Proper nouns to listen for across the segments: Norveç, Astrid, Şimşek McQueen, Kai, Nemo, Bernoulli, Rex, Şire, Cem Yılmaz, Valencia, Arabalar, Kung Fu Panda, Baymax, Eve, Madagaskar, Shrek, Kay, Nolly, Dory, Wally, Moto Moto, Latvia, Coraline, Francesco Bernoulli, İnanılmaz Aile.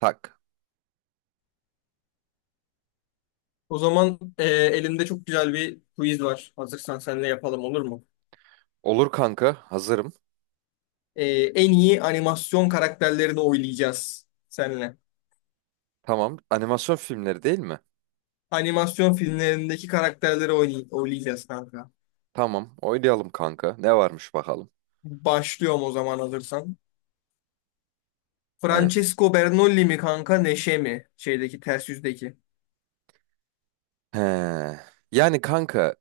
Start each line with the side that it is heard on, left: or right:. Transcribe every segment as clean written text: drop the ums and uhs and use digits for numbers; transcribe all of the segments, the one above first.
right: Tak.
left: O zaman elimde çok güzel bir quiz var. Hazırsan seninle yapalım, olur mu?
right: Olur kanka, hazırım.
left: E, en iyi animasyon karakterlerini oylayacağız seninle.
right: Tamam. Animasyon filmleri değil mi?
left: Animasyon filmlerindeki karakterleri oylayacağız kanka.
right: Tamam, oynayalım kanka. Ne varmış bakalım.
left: Başlıyorum o zaman, hazırsan.
right: Evet.
left: Francesco Bernoulli mi kanka, Neşe mi? Şeydeki, ters yüzdeki.
right: He. Yani kanka,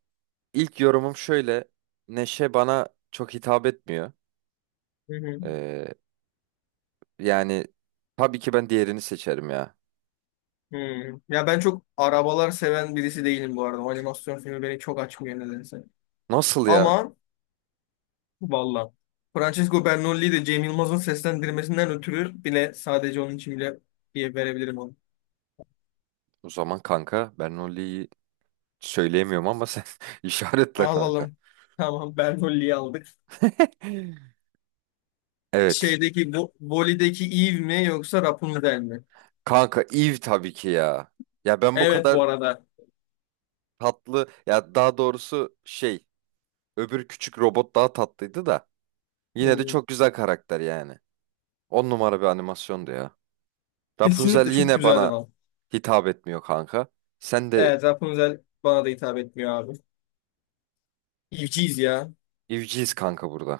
right: ilk yorumum şöyle. Neşe bana çok hitap etmiyor.
left: Hı hı.
right: Ee, Yani tabii ki ben diğerini seçerim ya.
left: Hmm. Ya ben çok arabalar seven birisi değilim bu arada. O animasyon filmi beni çok açmıyor nedense.
right: Nasıl ya?
left: Ama, valla. Francesco Bernoulli'yi de Cem Yılmaz'ın seslendirmesinden ötürü, bile sadece onun için bile diye verebilirim onu.
right: O zaman kanka, ben Nolly'yi söyleyemiyorum ama sen işaretle kanka.
left: Alalım. Tamam, Bernoulli'yi aldık.
right: Evet.
left: Şeydeki bu Voli'deki Eve mi yoksa Rapunzel mi?
right: Kanka Eve tabii ki ya. Ya ben bu
left: Evet,
right: kadar
left: bu arada.
right: tatlı ya, daha doğrusu şey. Öbür küçük robot daha tatlıydı da. Yine de
left: Hmm.
right: çok güzel karakter yani. On numara bir animasyondu ya. Rapunzel
left: Kesinlikle çok
right: yine
left: güzeldi
right: bana
left: lan.
right: hitap etmiyor kanka. Sen de
left: Evet, Rapunzel bana da hitap etmiyor abi. Eve'ciyiz ya.
right: evciyiz kanka burada.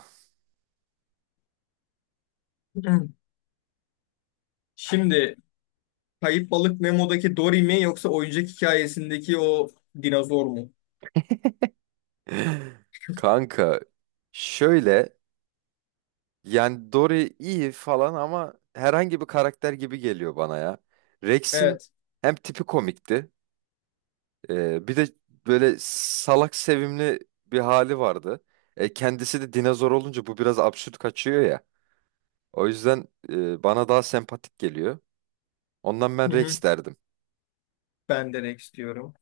left: Hmm. Şimdi Kayıp Balık Nemo'daki Dory mi yoksa oyuncak hikayesindeki o dinozor mu?
right: Kanka şöyle, yani Dory iyi falan ama herhangi bir karakter gibi geliyor bana ya. Rex'in
left: Evet.
right: hem tipi komikti, bir de böyle salak sevimli bir hali vardı. Kendisi de dinozor olunca bu biraz absürt kaçıyor ya. O yüzden bana daha sempatik geliyor. Ondan ben
left: Hı hı.
right: Rex derdim.
left: Ben de Rex diyorum.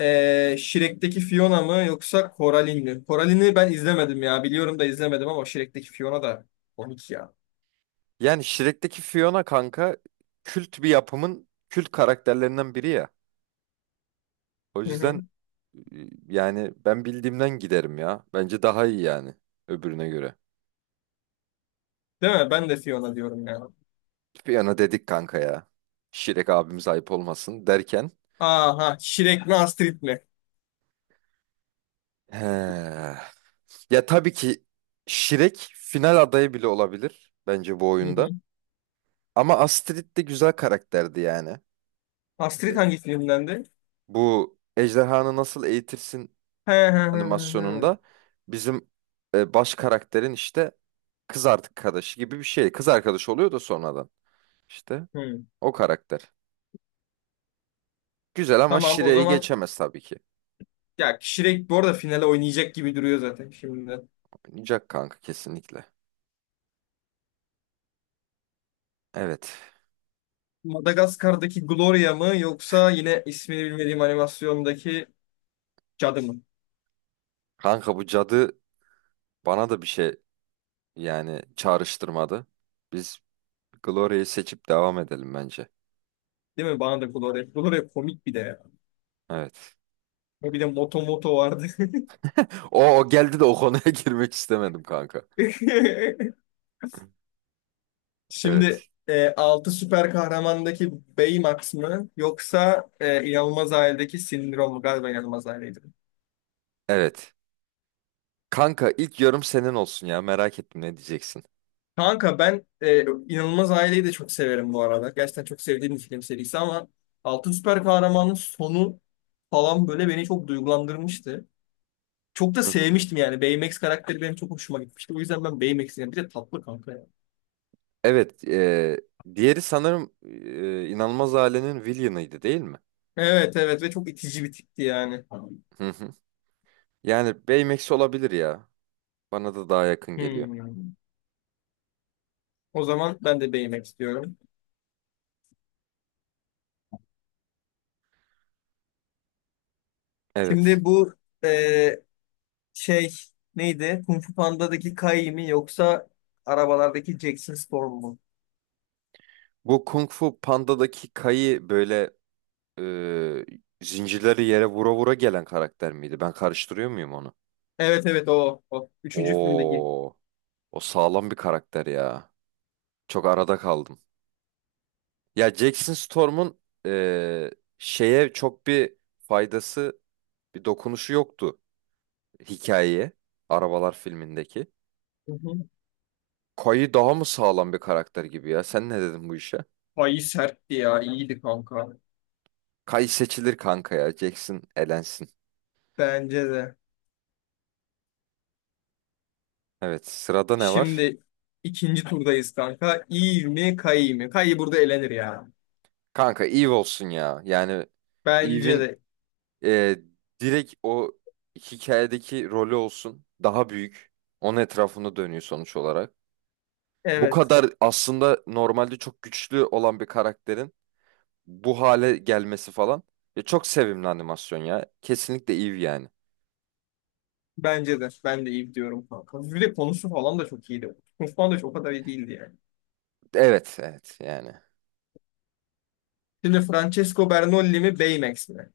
left: Shrek'teki Fiona mı yoksa Coraline mi? Coraline'i ben izlemedim ya. Biliyorum da izlemedim, ama Shrek'teki Fiona da komik ya.
right: Yani Shrek'teki Fiona kanka kült bir yapımın kült karakterlerinden biri ya. O
left: Hı hı.
right: yüzden e, yani ben bildiğimden giderim ya. Bence daha iyi yani öbürüne göre.
left: Değil mi? Ben de Fiona diyorum ya.
right: Fiona dedik kanka ya. Shrek abimiz ayıp olmasın derken.
left: Aha, Shrek mi Astrid mi?
right: He. Ya tabii ki Shrek final adayı bile olabilir bence bu
left: Hı hı.
right: oyunda. Ama Astrid de güzel karakterdi yani.
left: Astrid hangi filmdendi?
right: Bu ejderhanı nasıl eğitirsin
left: He he he
right: animasyonunda
left: he,
right: bizim baş karakterin işte kız arkadaşı gibi bir şey. Kız arkadaşı oluyor da sonradan. İşte
left: he. Hı.
right: o karakter. Güzel ama
left: Tamam o
right: Şire'yi
left: zaman,
right: geçemez tabii ki.
left: ya Shrek bu arada finale oynayacak gibi duruyor zaten şimdi.
right: Oynayacak kanka, kesinlikle. Evet.
left: Madagaskar'daki Gloria mı yoksa yine ismini bilmediğim animasyondaki cadı mı?
right: Kanka bu cadı bana da bir şey, yani çağrıştırmadı. Biz Gloria'yı seçip devam edelim bence.
left: Değil mi? Bana da Gloria. Gloria komik bir de ya.
right: Evet.
left: Bir de Moto Moto vardı.
right: O, o geldi de o konuya girmek istemedim kanka.
left: Şimdi
right: Evet.
left: 6 süper kahramandaki Baymax mı yoksa İnanılmaz Aile'deki Sindrom mu? Galiba İnanılmaz Aile'ydi.
right: Evet. Kanka ilk yorum senin olsun ya, merak ettim ne diyeceksin.
left: Kanka ben, İnanılmaz Aile'yi de çok severim bu arada. Gerçekten çok sevdiğim bir film serisi, ama 6 Süper Kahraman'ın sonu falan böyle beni çok duygulandırmıştı. Çok da
right: Hı hı.
left: sevmiştim yani. Baymax karakteri benim çok hoşuma gitmişti. O yüzden ben Baymax'i yani. Bir de tatlı kanka ya.
right: Evet, diğeri sanırım İnanılmaz Ailenin Villain'ıydı değil mi?
left: Evet, evet, ve çok itici bir tipti yani.
right: Hı hı. Yani Baymax olabilir ya. Bana da daha yakın geliyor.
left: Hmm. O zaman ben de Baymax diyorum.
right: Evet.
left: Şimdi bu, eee, şey neydi? Kung Fu Panda'daki Kai mi yoksa arabalardaki Jackson Storm mu?
right: Bu Kung Fu Panda'daki Kai'yi böyle, e, zincirleri yere vura vura gelen karakter miydi? Ben karıştırıyor muyum onu?
left: Evet evet, o. Üçüncü filmdeki.
right: Oo, o sağlam bir karakter ya. Çok arada kaldım. Ya Jackson Storm'un e, şeye çok bir faydası, bir dokunuşu yoktu hikayeye. Arabalar filmindeki.
left: Hı hı.
right: Kay'ı daha mı sağlam bir karakter gibi ya? Sen ne dedin bu işe?
left: Ay, sertti ya. İyiydi kanka.
right: Kay seçilir kanka ya. Jackson elensin.
left: Bence de.
right: Evet, sırada ne var?
left: Şimdi ikinci turdayız kanka. İyi mi Kai mi? Kai burada elenir ya.
right: Kanka Eve olsun ya. Yani
left: Bence
right: Eve'in
left: de.
right: e, direkt o hikayedeki rolü olsun. Daha büyük. Onun etrafında dönüyor sonuç olarak. Bu
left: Evet.
right: kadar aslında normalde çok güçlü olan bir karakterin bu hale gelmesi falan. Ya çok sevimli animasyon ya. Kesinlikle Eve yani.
left: Bence de. Ben de iyi diyorum kanka. Bir de konusu falan da çok iyiydi. Kung Fu Panda çok o kadar iyi değildi yani.
right: Evet, evet yani.
left: Şimdi Francesco Bernoulli mi Baymax mi?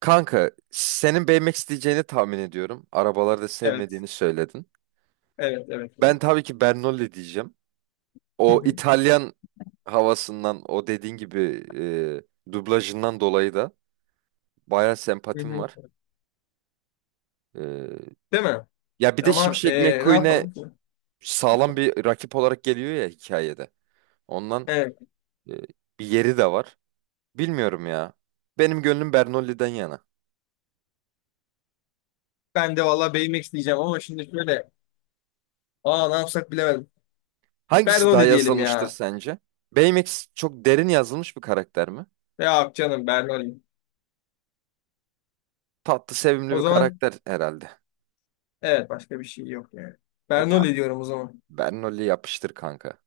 right: Kanka, senin beğenmek isteyeceğini tahmin ediyorum. Arabaları da
left: Evet.
right: sevmediğini söyledin.
left: Evet. Evet.
right: Ben
left: Evet.
right: tabii ki Bernoulli diyeceğim.
left: Hı
right: O
left: hı,
right: İtalyan havasından, o dediğin gibi dublajından dolayı da bayağı
left: hı
right: sempatim
left: hı.
right: var. E,
left: Değil mi?
right: Ya bir de
left: Ama
right: Şimşek
left: ne
right: McQueen'e
left: yapalım ki?
right: sağlam bir rakip olarak geliyor ya hikayede. Ondan
left: Evet.
right: e, bir yeri de var. Bilmiyorum ya. Benim gönlüm Bernolli'den yana.
left: Ben de valla BMX diyeceğim, ama şimdi şöyle. Aa, ne yapsak, bilemedim.
right: Hangisi daha
left: Bernoulli diyelim
right: yazılmıştır
left: ya.
right: sence? Baymax çok derin yazılmış bir karakter mi?
left: Ya, canım Bernoulli.
right: Tatlı, sevimli
left: O
right: bir
left: zaman,
right: karakter herhalde.
left: evet, başka bir şey yok yani.
right: E tamam.
left: Bernoulli diyorum o zaman.
right: Bernoulli yapıştır kanka.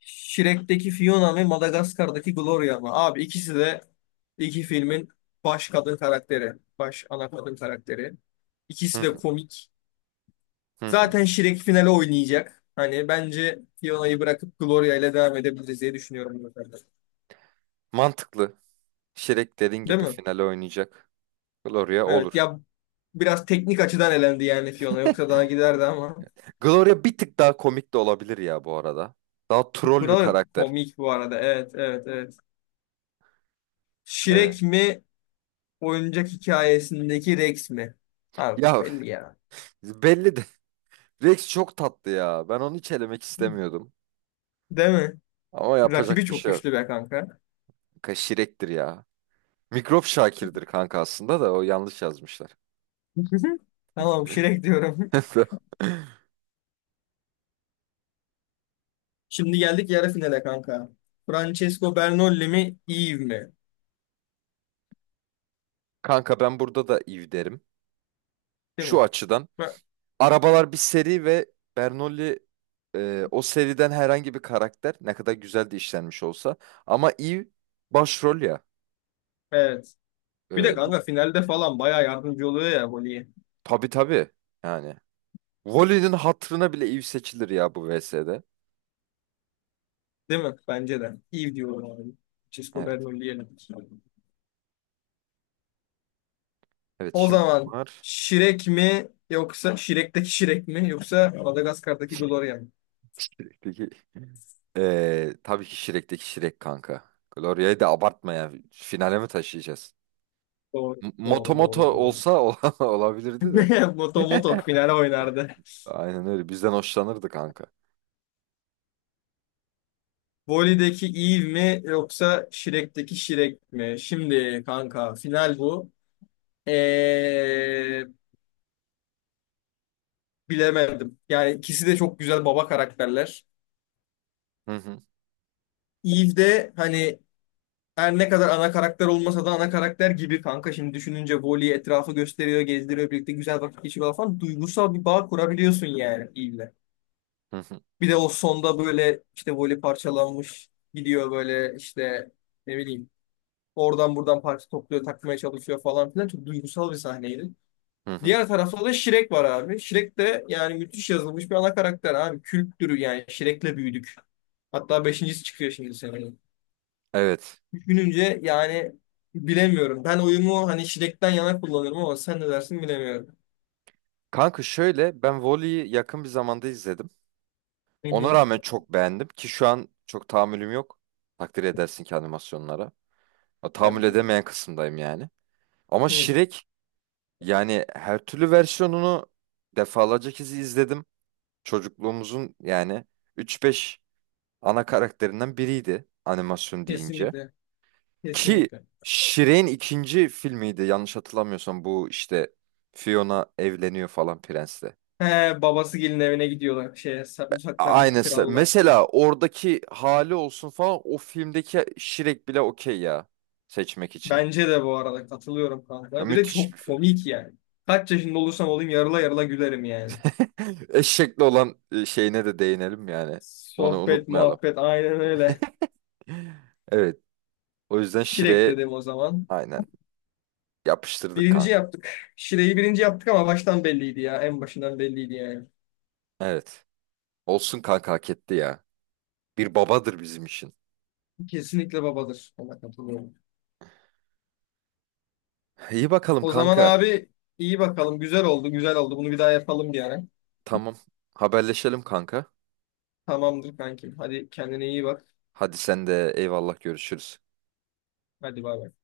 left: Shrek'teki Fiona ve Madagaskar'daki Gloria mı? Abi, ikisi de iki filmin baş kadın karakteri. Baş ana kadın karakteri.
right: Hı
left: İkisi de
right: hı,
left: komik.
right: hı hı.
left: Zaten Şirek finale oynayacak. Hani bence Fiona'yı bırakıp Gloria ile devam edebiliriz diye düşünüyorum bu sefer.
right: Mantıklı. Shrek dediğin
left: Değil
right: gibi
left: mi?
right: finale oynayacak. Gloria
left: Evet
right: olur.
left: ya, biraz teknik açıdan elendi yani, Fiona yoksa daha giderdi ama.
right: Gloria bir tık daha komik de olabilir ya bu arada. Daha troll bir
left: Buralar
right: karakter.
left: komik bu arada. Evet, evet, evet.
right: Evet.
left: Şirek mi oyuncak hikayesindeki Rex mi? Abi
right: Ya
left: belli ya.
right: belli de. Rex çok tatlı ya. Ben onu hiç elemek istemiyordum.
left: Değil mi?
right: Ama
left: Rakibi
right: yapacak bir
left: çok
right: şey yok.
left: güçlü be kanka.
right: Kanka Shrek'tir ya. Mikrop Şakir'dir kanka aslında, da o yanlış yazmışlar.
left: Tamam, Şirek diyorum. Şimdi geldik yarı finale kanka. Francesco Bernolli mi Eve mi?
right: Kanka ben burada da Eve derim.
left: Değil
right: Şu
left: mi?
right: açıdan.
left: Ba-
right: Arabalar bir seri ve Bernoulli, o seriden herhangi bir karakter ne kadar güzel de işlenmiş olsa. Ama Eve başrol ya.
left: Evet. Bir de
right: E, bu,
left: kanka, finalde falan bayağı yardımcı oluyor ya Voli'ye.
right: tabii tabii yani. Wally'nin hatırına bile Eve seçilir ya bu VS'de.
left: Değil mi? Bence de. İyi diyorum abi. Cisco
right: Evet.
left: Bernoulli'ye.
right: Evet
left: O
right: şimdi
left: zaman,
right: var.
left: Şirek mi, yoksa Şirek'teki Şirek mi, yoksa Madagaskar'daki Gloria mı?
right: Peki. E tabii ki Shrek'teki Shrek kanka. Gloria'yı da abartma ya. Finale mi taşıyacağız?
left: Doğru.
right: Moto
left: Doğru, doğru,
right: Moto
left: doğru.
right: olsa olabilirdi de.
left: Moto Moto finale oynardı.
right: Aynen öyle. Bizden hoşlanırdı kanka.
left: Voli'deki Eve mi yoksa Şirek'teki Şirek mi? Şimdi kanka, final bu. Ee, bilemedim. Yani ikisi de çok güzel baba karakterler.
right: Hı hı.
left: Eve'de hani, her ne kadar ana karakter olmasa da ana karakter gibi kanka. Şimdi düşününce, Voli etrafı gösteriyor, gezdiriyor, birlikte güzel vakit geçiriyor falan. Duygusal bir bağ kurabiliyorsun yani iyiyle.
right: Hı hı.
left: Bir de o sonda böyle işte Voli parçalanmış gidiyor, böyle işte ne bileyim, oradan buradan parça topluyor, takmaya çalışıyor falan filan. Çok duygusal bir sahneydi.
right: Hı hı.
left: Diğer tarafta da Shrek var abi. Shrek de yani müthiş yazılmış bir ana karakter abi. Kültürü, yani Shrek'le büyüdük. Hatta beşincisi çıkıyor şimdi seneye.
right: Evet.
left: Düşününce yani, bilemiyorum. Ben oyumu hani şiddetten yana kullanırım, ama sen ne dersin, bilemiyorum.
right: Kanka şöyle, ben volleyi yakın bir zamanda izledim.
left: Hı
right: Ona
left: hı.
right: rağmen çok beğendim ki şu an çok tahammülüm yok. Takdir edersin ki animasyonlara. Ya, tahammül
left: Evet.
right: edemeyen kısımdayım yani. Ama
left: Hı.
right: Şirek yani, her türlü versiyonunu defalarca kez izledim. Çocukluğumuzun yani 3-5 ana karakterinden biriydi animasyon deyince.
left: Kesinlikle.
right: Ki
left: Kesinlikle.
right: Shrek'in ikinci filmiydi yanlış hatırlamıyorsam, bu işte Fiona evleniyor falan prensle.
left: He, babası gelin evine gidiyorlar. Şey, uzaklardaki
right: Aynısı.
left: kralla.
right: Mesela oradaki hali olsun falan, o filmdeki şirek bile okey ya seçmek için.
left: Bence de, bu arada katılıyorum
right: Ya
left: kanka. Bir de
right: müthiş bir
left: çok
right: film.
left: komik yani. Kaç yaşında olursam olayım yarıla yarıla gülerim yani.
right: Eşekli olan şeyine de değinelim yani. Onu
left: Sohbet,
right: unutmayalım.
left: muhabbet, aynen öyle.
right: Evet. O yüzden
left: Şirek
right: Shrek'e
left: dedim o zaman.
right: aynen yapıştırdık
left: Birinci
right: kanka.
left: yaptık. Şireyi birinci yaptık, ama baştan belliydi ya. En başından belliydi yani.
right: Evet. Olsun kanka, hak etti ya. Bir babadır bizim için.
left: Kesinlikle babadır. Ona katılıyorum.
right: İyi bakalım
left: O zaman
right: kanka.
left: abi, iyi bakalım. Güzel oldu, güzel oldu. Bunu bir daha yapalım bir ara.
right: Tamam. Haberleşelim kanka.
left: Tamamdır kankim. Hadi kendine iyi bak.
right: Hadi sen de eyvallah, görüşürüz.
left: Hadi, bay bay.